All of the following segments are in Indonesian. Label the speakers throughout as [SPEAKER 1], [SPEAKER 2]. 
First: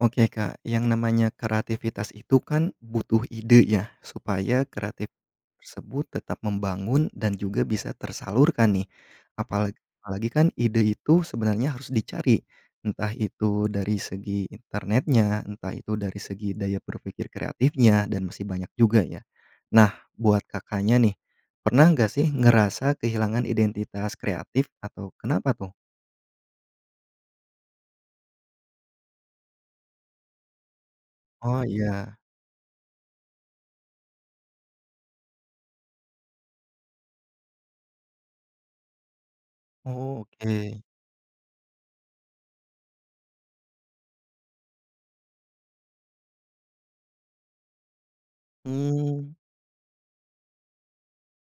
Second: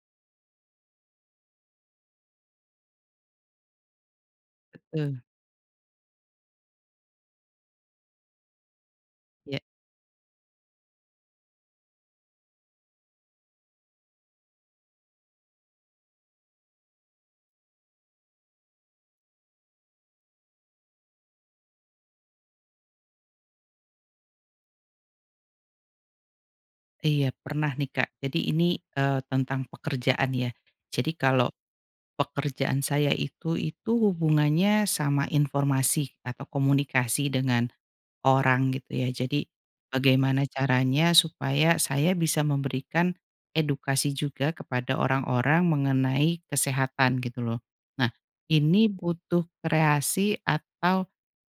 [SPEAKER 1] Oke Kak, yang namanya kreativitas itu kan butuh ide ya supaya kreatif
[SPEAKER 2] Heeh.
[SPEAKER 1] tersebut tetap membangun dan juga bisa tersalurkan nih.
[SPEAKER 2] Iya.
[SPEAKER 1] Apalagi apalagi kan ide itu sebenarnya harus dicari, entah itu dari segi internetnya, entah itu dari segi daya berpikir kreatifnya, dan masih banyak juga ya. Nah buat Kakaknya nih, pernah gak sih ngerasa kehilangan identitas kreatif atau kenapa tuh?
[SPEAKER 2] Iya, pernah nih Kak. Jadi ini, eee, tentang pekerjaan ya. Jadi kalau
[SPEAKER 1] Oh, iya.
[SPEAKER 2] pekerjaan saya itu itu hubungannya sama informasi atau komunikasi dengan orang gitu ya. Jadi
[SPEAKER 1] Oh,
[SPEAKER 2] bagaimana
[SPEAKER 1] oke.
[SPEAKER 2] caranya supaya saya bisa memberikan edukasi juga kepada orang-orang mengenai kesehatan, gitu loh. Nah ini
[SPEAKER 1] Hmm.
[SPEAKER 2] butuh kreasi atau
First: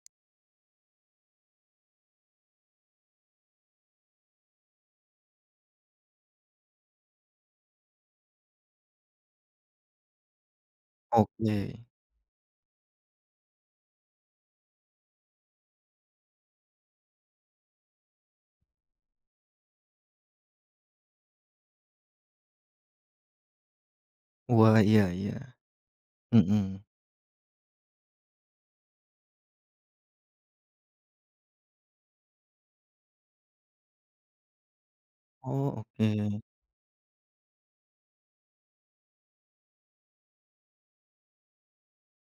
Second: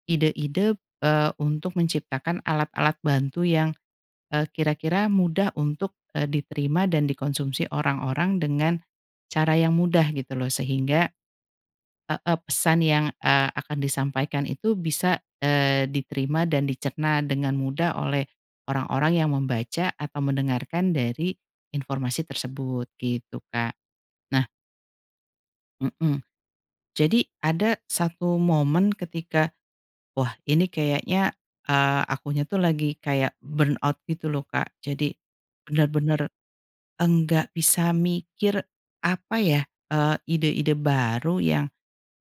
[SPEAKER 2] ide-ide, eee, untuk menciptakan alat-alat bantu yang, eee, kira-kira mudah untuk, eee, diterima dan dikonsumsi orang-orang dengan cara yang mudah, gitu loh. Sehingga
[SPEAKER 1] Oke.
[SPEAKER 2] heeh, pesan yang, eee, akan disampaikan itu bisa, eee, diterima dan dicerna dengan mudah oleh orang-orang yang membaca atau mendengarkan dari informasi tersebut gitu, Kak. Nah
[SPEAKER 1] Wah, iya iya,
[SPEAKER 2] Mhm,
[SPEAKER 1] mhm.
[SPEAKER 2] jadi ada 1 momen ketika wah ini kayaknya, eee, akunya tuh lagi kayak burnout gitu loh, Kak. Jadi
[SPEAKER 1] Oh,
[SPEAKER 2] bener-bener
[SPEAKER 1] oke.
[SPEAKER 2] enggak bisa mikir, apa ya, eee, ide-ide baru yang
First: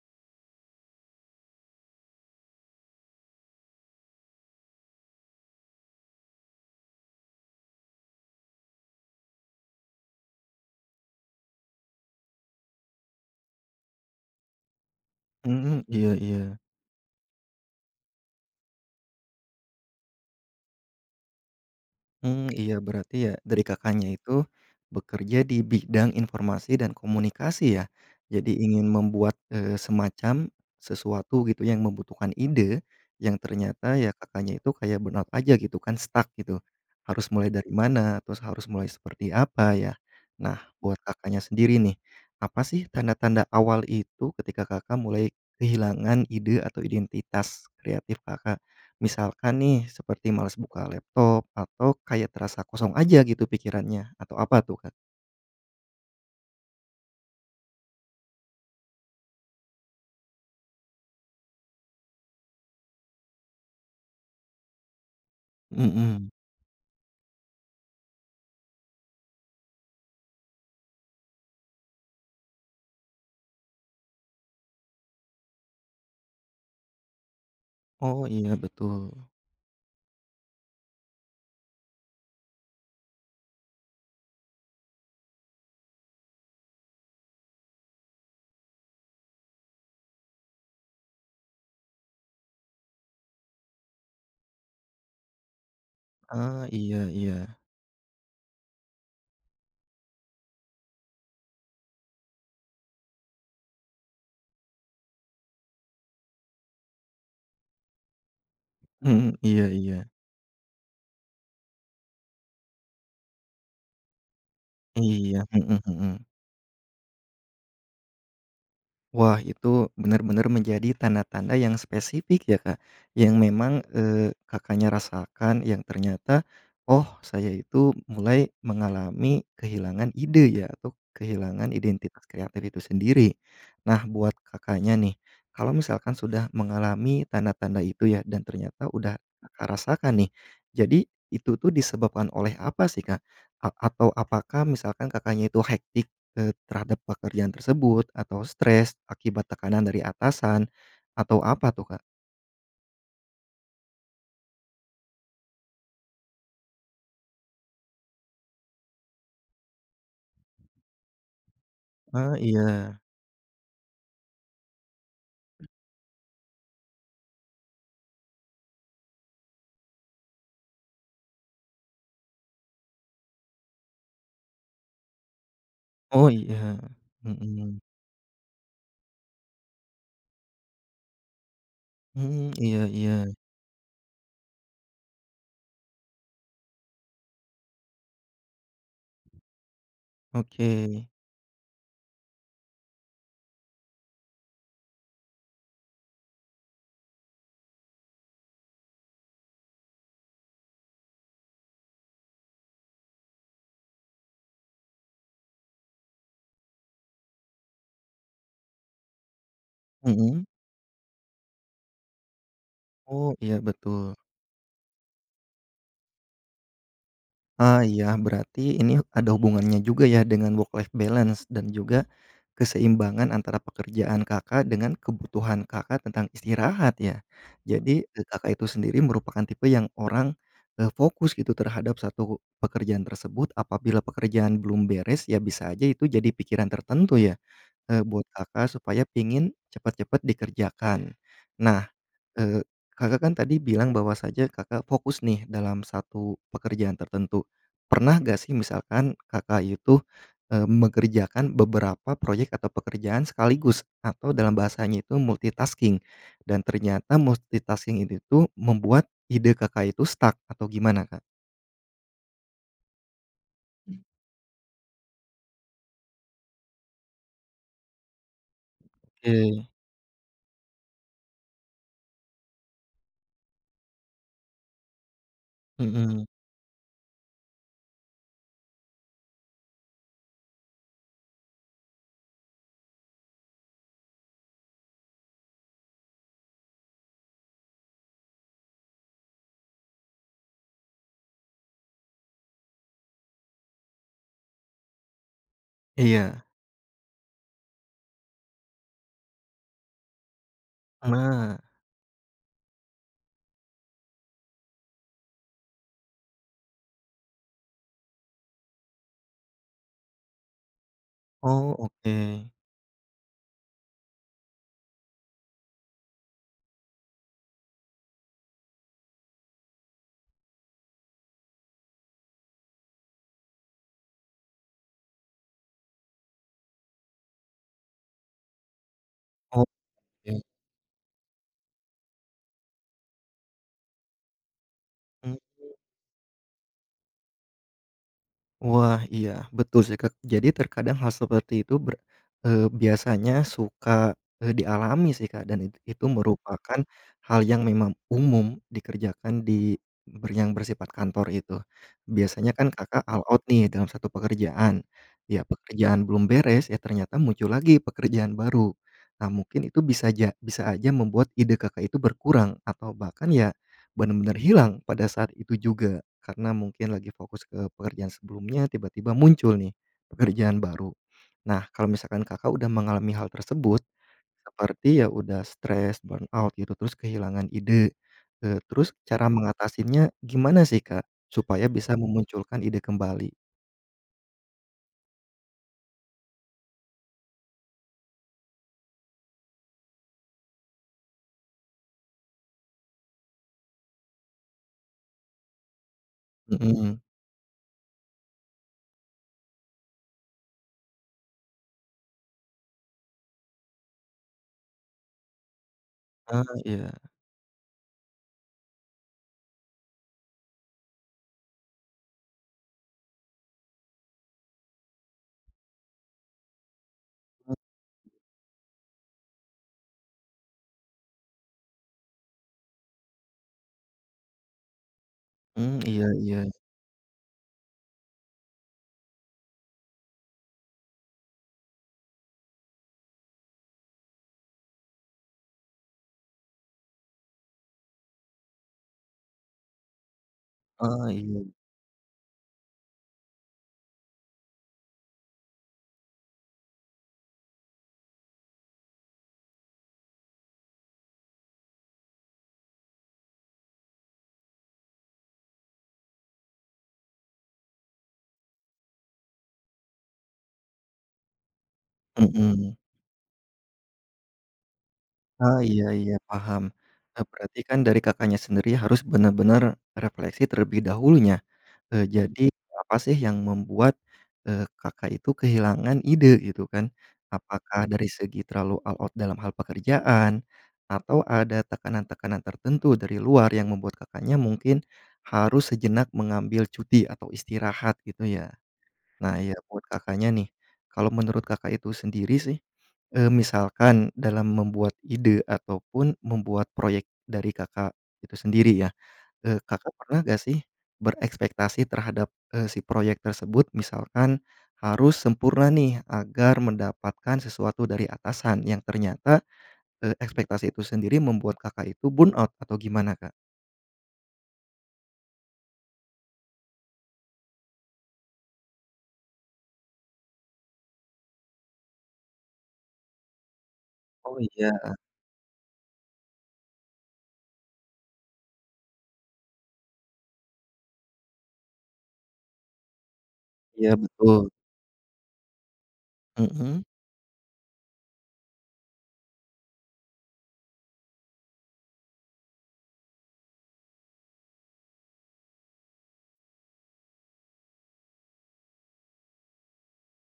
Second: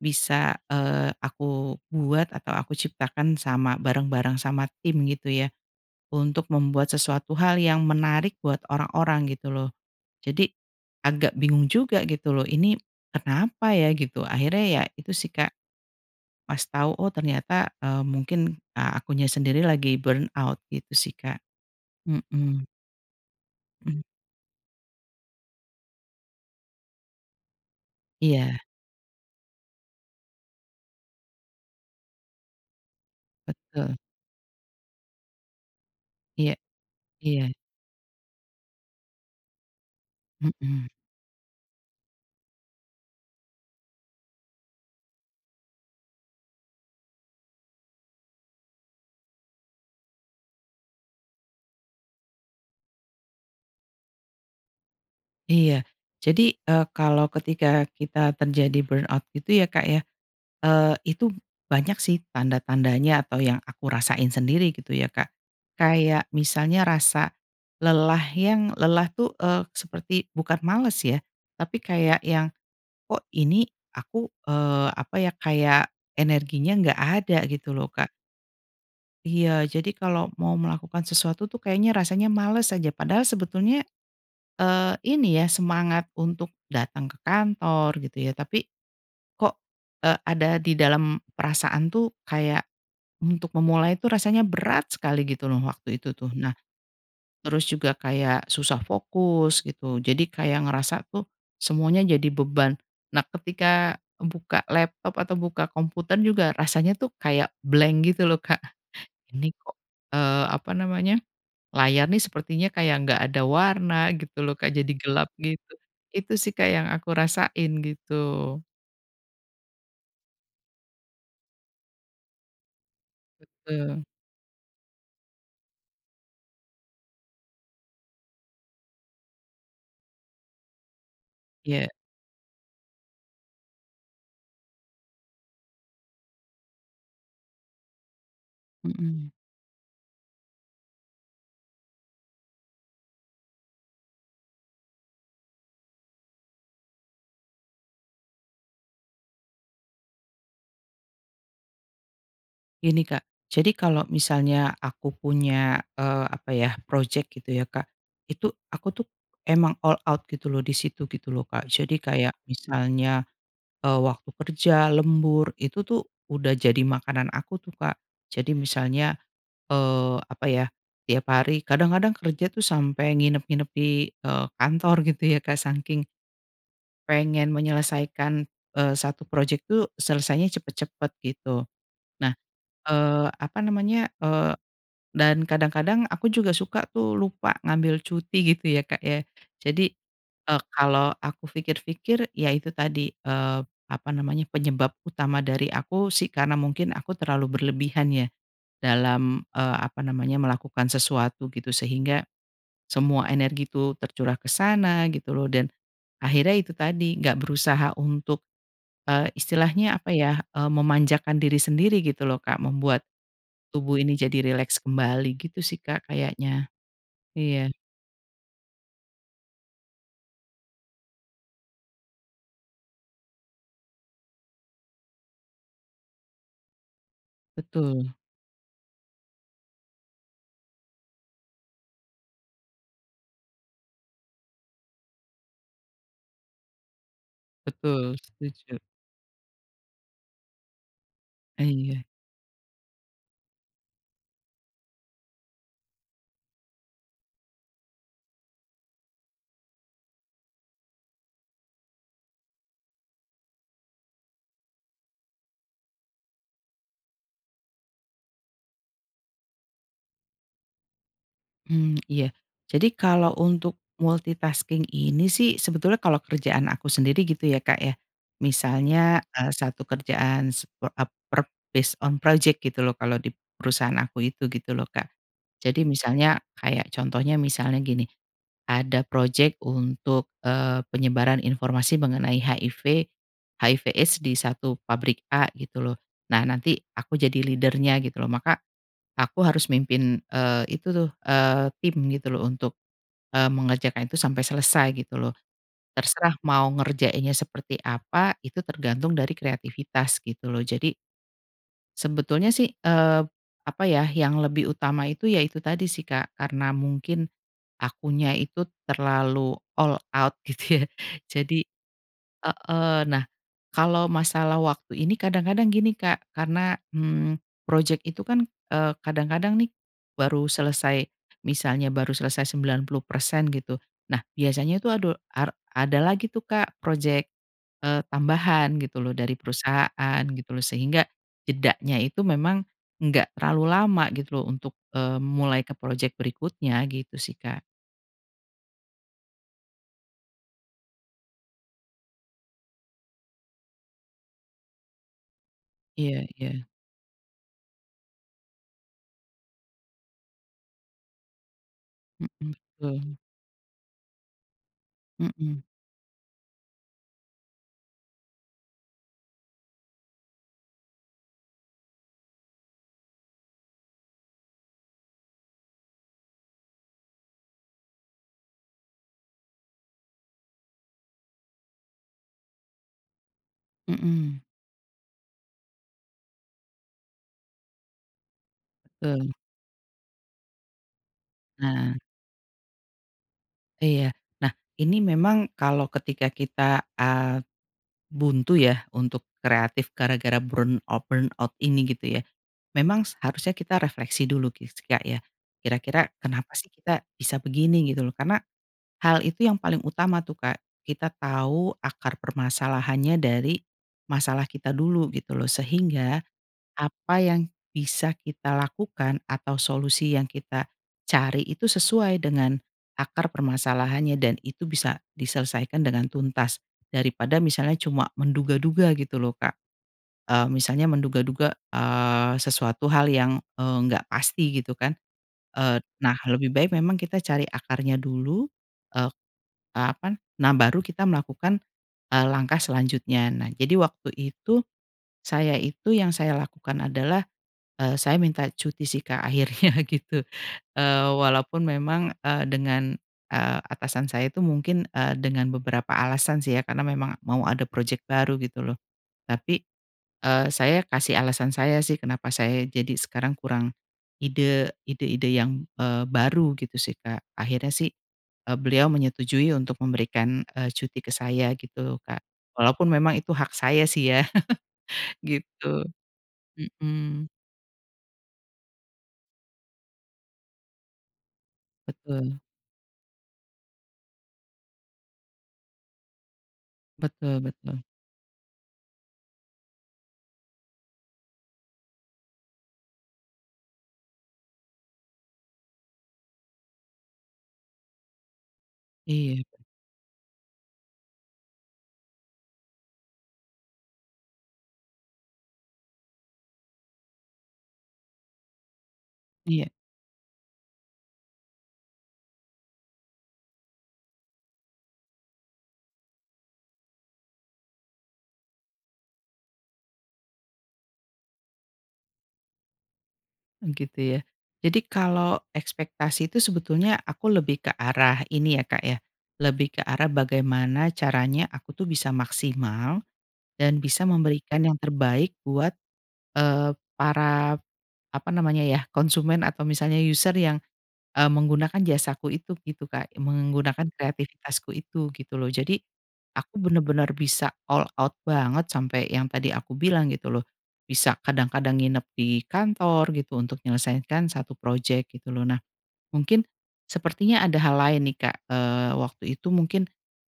[SPEAKER 2] bisa, eee, aku buat atau aku ciptakan sama bareng-bareng sama tim gitu ya, untuk membuat sesuatu hal yang menarik buat orang-orang gitu loh. Jadi agak bingung juga gitu loh, "Ini kenapa ya?" Gitu, akhirnya ya itu sih Kak
[SPEAKER 1] Mhm, iya iya.
[SPEAKER 2] pas tau, oh ternyata, eee, mungkin, eee, akunya sendiri lagi burnout gitu sih, Kak.
[SPEAKER 1] Mmm
[SPEAKER 2] Mhm.
[SPEAKER 1] iya berarti ya, dari
[SPEAKER 2] Mhm.
[SPEAKER 1] Kakaknya itu bekerja di bidang informasi dan komunikasi ya. Jadi
[SPEAKER 2] Iya.
[SPEAKER 1] ingin membuat, eee, semacam sesuatu gitu yang membutuhkan ide, yang
[SPEAKER 2] Betul.
[SPEAKER 1] ternyata ya Kakaknya itu kayak burnout aja gitu kan, stuck
[SPEAKER 2] Iya,
[SPEAKER 1] gitu. Harus
[SPEAKER 2] iya.
[SPEAKER 1] mulai dari mana, terus harus mulai seperti apa ya, nah
[SPEAKER 2] Mhm.
[SPEAKER 1] buat Kakaknya sendiri nih, apa sih tanda-tanda awal itu ketika Kakak mulai kehilangan ide atau identitas kreatif, Kakak? Misalkan nih seperti males buka laptop atau kayak terasa kosong aja gitu pikirannya atau apa tuh, Kak?
[SPEAKER 2] Iya. Jadi, eee, kalau ketika kita terjadi burnout gitu ya Kak ya, eee, itu banyak sih tanda-tandanya atau yang aku rasain sendiri gitu ya Kak, kayak
[SPEAKER 1] Mhm.
[SPEAKER 2] misalnya rasa lelah yang lelah tuh, eee, seperti bukan males ya, tapi kayak yang, "Kok ini aku, eee, apa ya, kayak energinya nggak ada," gitu loh, Kak.
[SPEAKER 1] Oh, iya betul.
[SPEAKER 2] Iya, jadi kalau mau melakukan sesuatu tuh kayaknya rasanya males aja, padahal sebetulnya, eee, ini ya semangat untuk datang ke kantor gitu ya tapi kok e ada di dalam perasaan tuh kayak untuk memulai tuh rasanya berat sekali gitu loh, waktu itu tuh. Nah,
[SPEAKER 1] Ah, iya iya.
[SPEAKER 2] terus juga kayak susah fokus gitu, jadi kayak ngerasa tuh semuanya jadi beban, nah ketika buka laptop atau buka komputer juga rasanya tuh kayak blank gitu loh Kak,
[SPEAKER 1] Mhm,
[SPEAKER 2] ini
[SPEAKER 1] iya
[SPEAKER 2] kok,
[SPEAKER 1] iya.
[SPEAKER 2] eee, apa namanya, layar nih sepertinya kayak nggak ada warna gitu loh Kak jadi gelap
[SPEAKER 1] Iya,
[SPEAKER 2] gitu,
[SPEAKER 1] mhm mhm.
[SPEAKER 2] itu sih Kak yang aku rasain gitu.
[SPEAKER 1] Wah, itu benar-benar menjadi tanda-tanda yang spesifik ya Kak, yang memang,
[SPEAKER 2] Betul.
[SPEAKER 1] eee, Kakaknya rasakan yang ternyata, "Oh saya itu mulai mengalami kehilangan ide ya atau kehilangan
[SPEAKER 2] Iya.
[SPEAKER 1] identitas kreatif itu sendiri." Nah buat Kakaknya nih, kalau misalkan sudah mengalami tanda-tanda itu ya dan ternyata udah
[SPEAKER 2] Mhm.
[SPEAKER 1] Kakak rasakan nih, jadi itu tuh disebabkan oleh apa sih Kak? A atau apakah misalkan Kakaknya itu hectic, eee, terhadap pekerjaan tersebut atau stres akibat tekanan dari atasan atau apa tuh, Kak?
[SPEAKER 2] Gini Kak, jadi kalau misalnya aku punya, eee, apa ya, projek gitu ya Kak, itu aku tuh emang all out gitu loh di situ gitu loh Kak, jadi
[SPEAKER 1] Ah,
[SPEAKER 2] kayak
[SPEAKER 1] iya.
[SPEAKER 2] misalnya, eee, waktu kerja lembur itu tuh udah jadi makanan aku tuh Kak, jadi misalnya, eee, apa ya, tiap hari kadang-kadang kerja tuh sampai nginep-nginep di, eee, kantor gitu ya Kak, saking
[SPEAKER 1] Oh iya,
[SPEAKER 2] pengen
[SPEAKER 1] mhm.
[SPEAKER 2] menyelesaikan, eee, 1 projek tuh selesainya cepat-cepat, gitu. Nah,
[SPEAKER 1] Mhm, iya
[SPEAKER 2] eee,
[SPEAKER 1] iya.
[SPEAKER 2] apa namanya, eee, dan kadang-kadang aku juga suka tuh lupa ngambil cuti gitu ya, Kak, ya. Jadi, eee,
[SPEAKER 1] Oke.
[SPEAKER 2] kalau aku pikir-pikir iya itu tadi, eee, apa namanya, penyebab utama dari aku sih karena mungkin aku terlalu berlebihan ya dalam, eee, apa namanya, melakukan sesuatu gitu sehingga semua energi itu tercurah ke sana gitu loh dan akhirnya itu tadi nggak berusaha untuk, eee, istilahnya, apa ya,
[SPEAKER 1] Mhm.
[SPEAKER 2] eee, memanjakan diri sendiri gitu loh Kak, membuat
[SPEAKER 1] Oh, iya
[SPEAKER 2] tubuh ini
[SPEAKER 1] betul.
[SPEAKER 2] jadi rileks kembali gitu sih Kak kayaknya. Iya.
[SPEAKER 1] Ah iya, berarti ini ada hubungannya juga ya dengan work life balance dan juga keseimbangan antara pekerjaan Kakak dengan kebutuhan Kakak tentang istirahat ya. Jadi
[SPEAKER 2] Betul.
[SPEAKER 1] e Kakak itu sendiri merupakan tipe yang orang, eee, fokus gitu terhadap 1 pekerjaan tersebut apabila pekerjaan belum beres ya bisa aja itu jadi pikiran tertentu ya, eee,
[SPEAKER 2] Betul,
[SPEAKER 1] buat
[SPEAKER 2] setuju.
[SPEAKER 1] Kakak, supaya pingin cepet-cepet dikerjakan.
[SPEAKER 2] Ah,
[SPEAKER 1] Nah,
[SPEAKER 2] iya.
[SPEAKER 1] eee, Kakak kan tadi bilang bahwasanya Kakak fokus nih dalam 1 pekerjaan tertentu, pernah nggak sih misalkan Kakak itu, eee, mengerjakan beberapa proyek atau pekerjaan sekaligus atau dalam bahasanya itu multitasking dan ternyata multitasking ini tuh membuat ide Kakak itu stuck atau gimana, Kak?
[SPEAKER 2] Mmm, iya. Jadi kalau untuk multitasking ini sih sebetulnya kalau kerjaan aku sendiri gitu ya Kak ya misalnya, eee,
[SPEAKER 1] Oke.
[SPEAKER 2] 1 kerjaan sep ap per based on project gitu loh kalau di perusahaan aku itu, gitu loh, Kak. Jadi
[SPEAKER 1] Mhm.
[SPEAKER 2] misalnya kayak contohnya misalnya gini, ada projek untuk, eee, penyebaran informasi mengenai HIV, HIV AIDS di satu pabrik a gitu loh, nah nanti aku jadi leader-nya gitu loh maka aku harus mimpin, eee, itu tuh, eee, tim gitu loh untuk, eee, mengerjakan itu sampai selesai gitu loh, terserah
[SPEAKER 1] Iya.
[SPEAKER 2] mau ngerjainnya seperti apa, itu tergantung dari kreativitas gitu loh, jadi
[SPEAKER 1] Ma
[SPEAKER 2] sebetulnya sih, eee, apa ya, yang lebih utama itu ya itu tadi sih Kak, karena mungkin akunya itu terlalu all out gitu ya, jadi
[SPEAKER 1] Oh, oke.
[SPEAKER 2] heeh, nah kalau masalah waktu ini kadang-kadang gini Kak karena, mmm, proyek itu kan, eee, kadang-kadang nih baru selesai misalnya baru selesai 90% gitu, nah biasanya tuh ado ar ada lagi tuh Kak proyek, eee, tambahan gitu loh, dari perusahaan
[SPEAKER 1] Oke.
[SPEAKER 2] gitu loh, sehingga jedanya itu memang enggak terlalu lama gitu loh untuk, eee,
[SPEAKER 1] Mhm.
[SPEAKER 2] mulai ke proyek berikutnya gitu sih, Kak.
[SPEAKER 1] Wah iya betul sih Kak, jadi terkadang hal seperti itu ber eee, biasanya suka, eee, dialami sih Kak, dan it itu
[SPEAKER 2] Iya iya.
[SPEAKER 1] merupakan hal yang memang umum dikerjakan di ber yang bersifat kantor itu. Biasanya
[SPEAKER 2] Mhm,
[SPEAKER 1] kan Kakak
[SPEAKER 2] betul.
[SPEAKER 1] all out nih dalam 1 pekerjaan, ya
[SPEAKER 2] Mhm.
[SPEAKER 1] pekerjaan belum beres, ya ternyata muncul lagi pekerjaan baru, nah mungkin itu bisa ja bisa aja membuat ide Kakak itu berkurang atau bahkan ya benar-benar hilang pada saat itu juga, karena mungkin lagi fokus ke pekerjaan sebelumnya tiba-tiba muncul nih pekerjaan baru. Nah kalau misalkan Kakak udah mengalami hal tersebut
[SPEAKER 2] Mhm.
[SPEAKER 1] seperti ya udah stres, burnout gitu, terus kehilangan ide, eee, terus cara
[SPEAKER 2] Betul.
[SPEAKER 1] mengatasinya gimana sih Kak, supaya
[SPEAKER 2] Nah.
[SPEAKER 1] bisa memunculkan ide kembali?
[SPEAKER 2] Iya. Nah ini memang kalau ketika kita, eee, buntu ya untuk kreatif gara-gara burnout-burnout ini gitu ya, memang seharusnya kita refleksi dulu ki sih Kak ya, kira-kira kenapa sih
[SPEAKER 1] Mhm.
[SPEAKER 2] kita bisa begini? Gitu loh, karena hal itu yang paling utama tuh Kak, kita tahu akar permasalahannya dari masalah kita dulu gitu loh sehingga
[SPEAKER 1] Ah, iya.
[SPEAKER 2] apa yang bisa kita lakukan atau solusi yang kita cari itu sesuai dengan akar permasalahannya dan itu bisa diselesaikan dengan tuntas, daripada
[SPEAKER 1] M.
[SPEAKER 2] misalnya cuma menduga-duga gitu loh Kak, eee, misalnya menduga-duga, eee, sesuatu hal yang, eee, nggak pasti gitu kan,
[SPEAKER 1] Mmm,
[SPEAKER 2] eee,
[SPEAKER 1] iya
[SPEAKER 2] nah lebih
[SPEAKER 1] iya.
[SPEAKER 2] baik memang kita cari akarnya dulu, e eee, apa n nah baru kita melakukan, eee, langkah selanjutnya. Nah jadi waktu itu saya itu yang saya lakukan adalah, eee, saya minta cuti sih Kak akhirnya gitu, eee,
[SPEAKER 1] Ah, iya.
[SPEAKER 2] walaupun memang, eee, dengan eee, atasan saya itu mungkin, eee, dengan beberapa alasan sih ya karena memang mau ada proyek baru gitu loh. Tapi, eee, saya kasih alasan saya sih kenapa saya jadi sekarang kurang ide ide-ide yang, eee, baru gitu sih Kak, akhirnya sih, e beliau menyetujui untuk memberikan, eee, cuti ke saya gitu loh, Kak.
[SPEAKER 1] Mhm.
[SPEAKER 2] Walaupun memang itu hak saya sih ya,
[SPEAKER 1] Ah iya
[SPEAKER 2] gitu.
[SPEAKER 1] iya paham, nah,
[SPEAKER 2] Mhm.
[SPEAKER 1] berartikan dari Kakaknya sendiri harus benar-benar refleksi terlebih dahulunya, eee,
[SPEAKER 2] Betul.
[SPEAKER 1] jadi apa sih yang membuat, eee, Kakak itu kehilangan ide gitu kan,
[SPEAKER 2] Betul betul.
[SPEAKER 1] apakah dari segi terlalu all out dalam hal pekerjaan? Atau ada tekanan-tekanan tertentu dari luar yang membuat Kakaknya mungkin harus sejenak mengambil cuti atau istirahat, gitu ya? Nah
[SPEAKER 2] Iya.
[SPEAKER 1] ya buat Kakaknya nih, kalau menurut Kakak itu sendiri sih, eee, misalkan dalam membuat ide ataupun membuat proyek dari Kakak itu sendiri ya, eee,
[SPEAKER 2] Iya.
[SPEAKER 1] Kakak pernah gak sih berekspektasi terhadap, eee, si proyek tersebut, misalkan harus sempurna nih agar mendapatkan sesuatu dari atasan yang ternyata, eee, ekspektasi itu sendiri membuat Kakak itu burnout atau gimana, Kak?
[SPEAKER 2] Oh gitu ya. Jadi kalau ekspektasi itu sebetulnya aku lebih ke arah ini ya Kak ya, lebih ke arah bagaimana caranya aku tuh bisa maksimal dan bisa
[SPEAKER 1] Oh,
[SPEAKER 2] memberikan yang
[SPEAKER 1] iya.
[SPEAKER 2] terbaik buat, eee, para, apa namanya ya, konsumen atau misalnya user yang, e menggunakan jasaku itu gitu Kak, menggunakan
[SPEAKER 1] Iya, betul.
[SPEAKER 2] kreativitasku itu gitu loh. Jadi aku
[SPEAKER 1] Mhm.
[SPEAKER 2] bener-bener bisa all out banget sampai yang tadi aku bilang gitu loh, bisa kadang-kadang nginep di kantor gitu untuk menyelesaikan 1 proyek gitu loh. Nah mungkin sepertinya ada hal lain nih Kak, eee, waktu itu mungkin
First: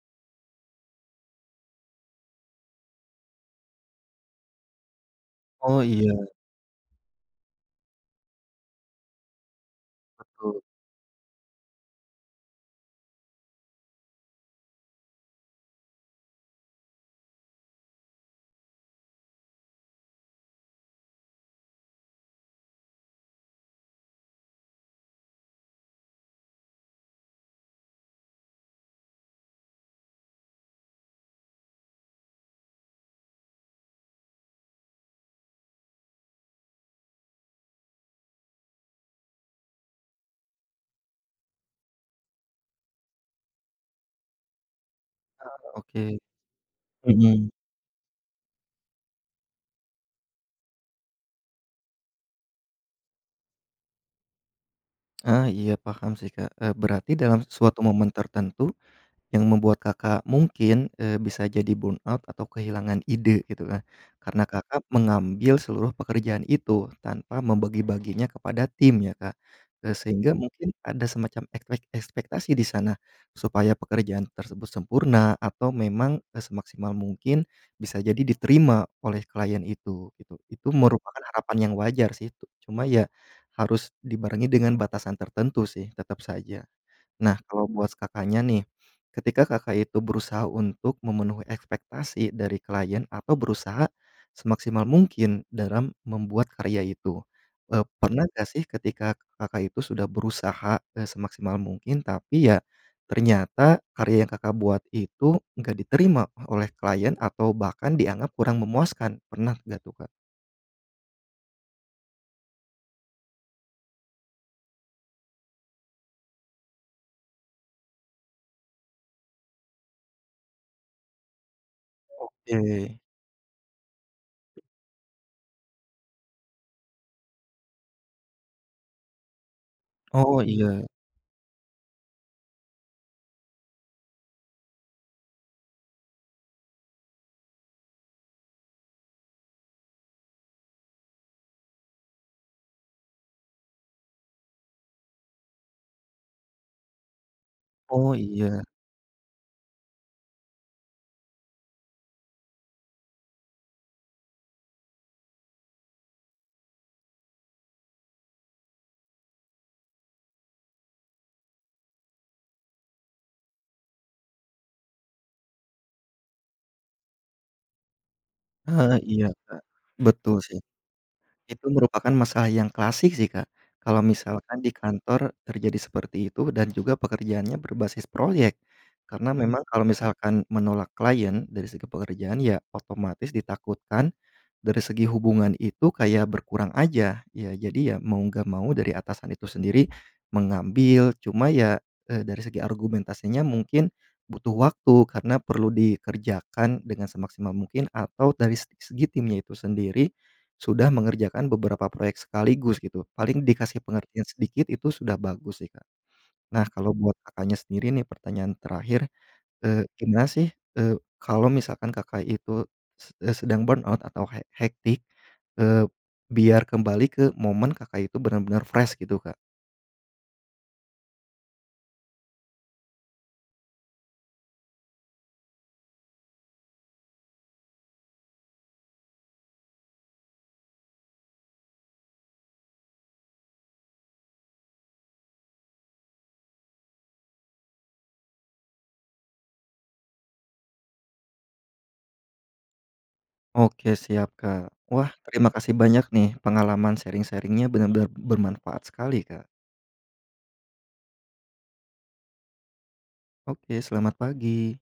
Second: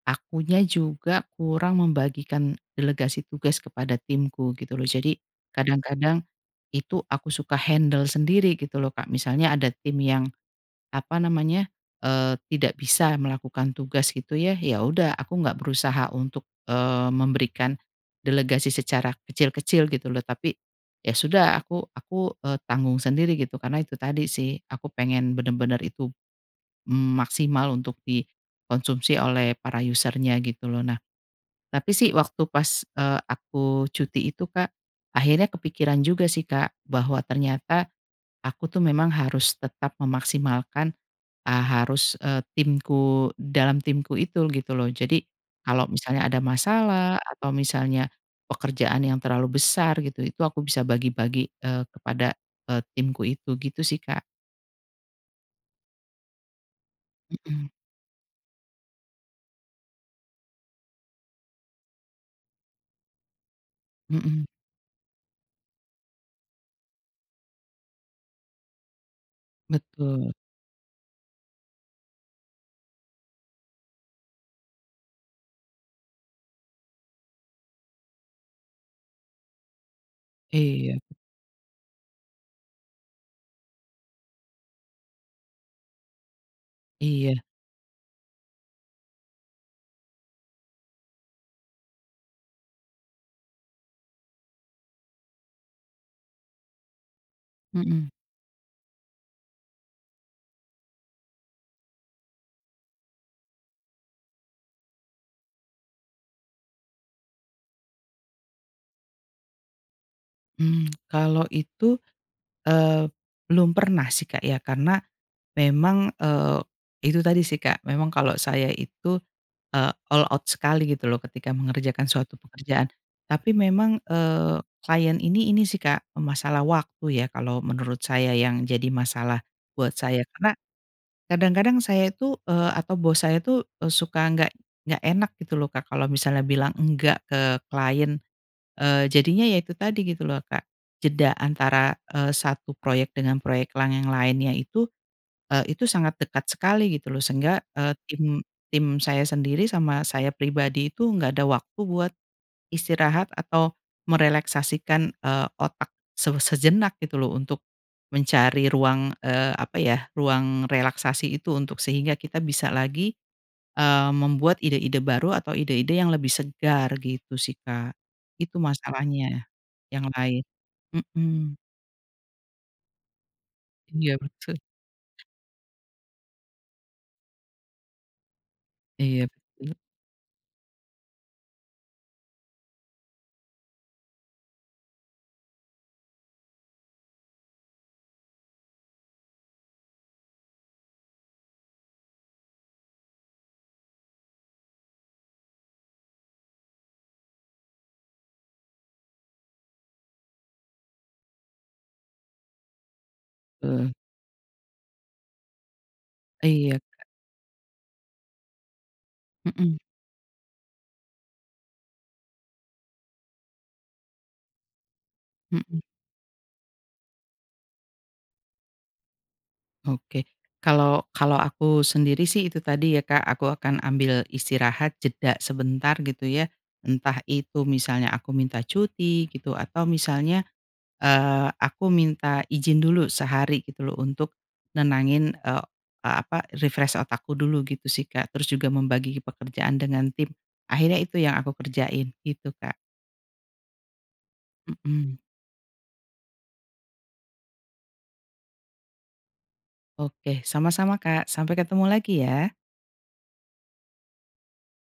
[SPEAKER 2] akunya juga kurang membagikan delegasi tugas kepada timku gitu loh, jadi
[SPEAKER 1] Oh, iya.
[SPEAKER 2] kadang-kadang itu aku suka handle sendiri gitu loh Kak, misalnya ada tim yang,
[SPEAKER 1] Betul.
[SPEAKER 2] apa namanya, eee, tidak bisa melakukan tugas gitu ya, ya udah aku nggak berusaha untuk, eee, memberikan delegasi secara kecil-kecil gitu loh, tapi ya sudah aku aku eee, tanggung sendiri gitu. Karena itu tadi sih, aku pengen bener-bener itu, mmm, maksimal untuk dikonsumsi oleh para user-nya gitu loh. Nah tapi sih waktu pas, eee, aku cuti itu Kak, akhirnya kepikiran juga sih Kak bahwa ternyata aku tuh memang harus tetap memaksimalkan a harus, eee, timku dalam timku itu gitu loh, jadi
[SPEAKER 1] Ah,
[SPEAKER 2] kalau
[SPEAKER 1] oke.
[SPEAKER 2] misalnya ada masalah
[SPEAKER 1] Mhm.
[SPEAKER 2] atau misalnya pekerjaan yang terlalu besar gitu, itu aku bisa bagi-bagi, eee, kepada, eee, timku itu gitu sih, Kak.
[SPEAKER 1] Ah iya, paham sih Kak, eee, berarti dalam
[SPEAKER 2] Mhm.
[SPEAKER 1] suatu momen tertentu yang membuat Kakak mungkin, eee, bisa jadi burnout atau kehilangan ide gitu kan, karena
[SPEAKER 2] Mhm.
[SPEAKER 1] Kakak mengambil seluruh pekerjaan itu tanpa membagi-baginya kepada tim ya Kak, eee, sehingga
[SPEAKER 2] Betul.
[SPEAKER 1] mungkin ada semacam ekpek ekspektasi di sana supaya pekerjaan tersebut sempurna atau memang, e semaksimal mungkin bisa jadi diterima oleh klien itu gitu, itu
[SPEAKER 2] Iya.
[SPEAKER 1] merupakan harapan yang wajar sih, tu cuma ya harus dibarengi dengan batasan tertentu sih, tetap saja. Nah
[SPEAKER 2] Iya.
[SPEAKER 1] kalau buat Kakaknya nih ketika Kakak itu berusaha untuk memenuhi ekspektasi dari klien atau berusaha semaksimal mungkin dalam membuat karya itu. Eee,
[SPEAKER 2] Mhm.
[SPEAKER 1] pernah gak sih ketika Kakak itu sudah berusaha, eee, semaksimal mungkin, tapi ya ternyata karya yang Kakak buat itu enggak diterima oleh klien atau bahkan dianggap kurang memuaskan, pernah nggak tuh, Kak?
[SPEAKER 2] Hmm, kalau itu, eee, belum pernah sih Kak ya karena memang, eee, itu tadi sih Kak memang kalau saya itu, eee, all out sekali gitu loh ketika mengerjakan suatu pekerjaan.
[SPEAKER 1] Oke.
[SPEAKER 2] Tapi memang, eee, klien ini ini sih Kak masalah waktu ya kalau menurut saya yang jadi masalah buat saya,
[SPEAKER 1] Oh,
[SPEAKER 2] karena
[SPEAKER 1] iya.
[SPEAKER 2] kadang-kadang saya itu, eee, atau bos saya itu e suka nggak nggak enak gitu loh Kak, kalau misalnya bilang enggak ke klien, eee, jadinya ya itu tadi gitu loh Kak. Jeda antara, eee, 1 proyek dengan proyek lang yang lainnya itu, eee, itu sangat dekat sekali gitu loh. Sehingga, eee,
[SPEAKER 1] Oh
[SPEAKER 2] tim
[SPEAKER 1] iya.
[SPEAKER 2] tim saya sendiri sama saya pribadi itu nggak ada waktu buat istirahat atau merileksasikan, eee, otak se sejenak gitu loh untuk mencari ruang, eee, apa ya, ruang relaksasi itu untuk sehingga kita bisa lagi, eee, membuat ide-ide baru atau ide-ide yang lebih segar, gitu sih, Kak. Itu
[SPEAKER 1] Heeh, iya
[SPEAKER 2] masalahnya
[SPEAKER 1] Kak,
[SPEAKER 2] yang
[SPEAKER 1] betul
[SPEAKER 2] lain,
[SPEAKER 1] sih.
[SPEAKER 2] mhm.
[SPEAKER 1] Itu merupakan masalah yang klasik sih Kak, kalau
[SPEAKER 2] Iya betul.
[SPEAKER 1] misalkan di kantor terjadi seperti itu dan juga pekerjaannya berbasis proyek,
[SPEAKER 2] Iya,
[SPEAKER 1] karna memang
[SPEAKER 2] betul.
[SPEAKER 1] kalo misalkan menolak klien dari segi pekerjaan ya otomatis ditakutkan dari segi hubungan itu kayak berkurang aja. Ya jadi ya mau nggak mau dari atasan itu sendiri mengambil cuma ya, eee, dari segi argumentasinya mungkin butuh waktu karena perlu dikerjakan dengan semaksimal mungkin atau dari se segi timnya itu sendiri sudah mengerjakan beberapa proyek sekaligus gitu, paling dikasih
[SPEAKER 2] Betul.
[SPEAKER 1] pengertian sedikit itu sudah bagus sih, Kak. Nah
[SPEAKER 2] Iya,
[SPEAKER 1] kalau
[SPEAKER 2] Kak.
[SPEAKER 1] buat Kakaknya sendiri nih pertanyaan terakhir,
[SPEAKER 2] Mhm.
[SPEAKER 1] eee, gimana sih, eee, kalau misalkan Kakak itu s eee, sedang burnout atau hec hectic,
[SPEAKER 2] Mhm.
[SPEAKER 1] eee, biar kembali ke momen Kakak itu benar-benar fresh gitu, Kak?
[SPEAKER 2] Oke. kalau kalau aku sendiri sih itu tadi ya Kak, aku akan ambil istirahat jeda sebentar gitu ya, entah itu misalnya aku minta cuti gitu, atau misalnya, eee, aku minta izin dulu sehari gitu loh untuk nenangin, eee e apa, refresh otak aku dulu gitu sih Kak, terus juga membagi pekerjaan dengan tim. Akhirnya itu yang aku kerjain gitu, Kak.
[SPEAKER 1] Oke siap Kak. Wah
[SPEAKER 2] Mhm.
[SPEAKER 1] terima kasih banyak nih pengalaman sharing-sharing-nya benar-benar bermanfaat sekali, Kak.
[SPEAKER 2] Oke, sama-sama Kak, sampai ketemu lagi ya.
[SPEAKER 1] Oke, selamat pagi.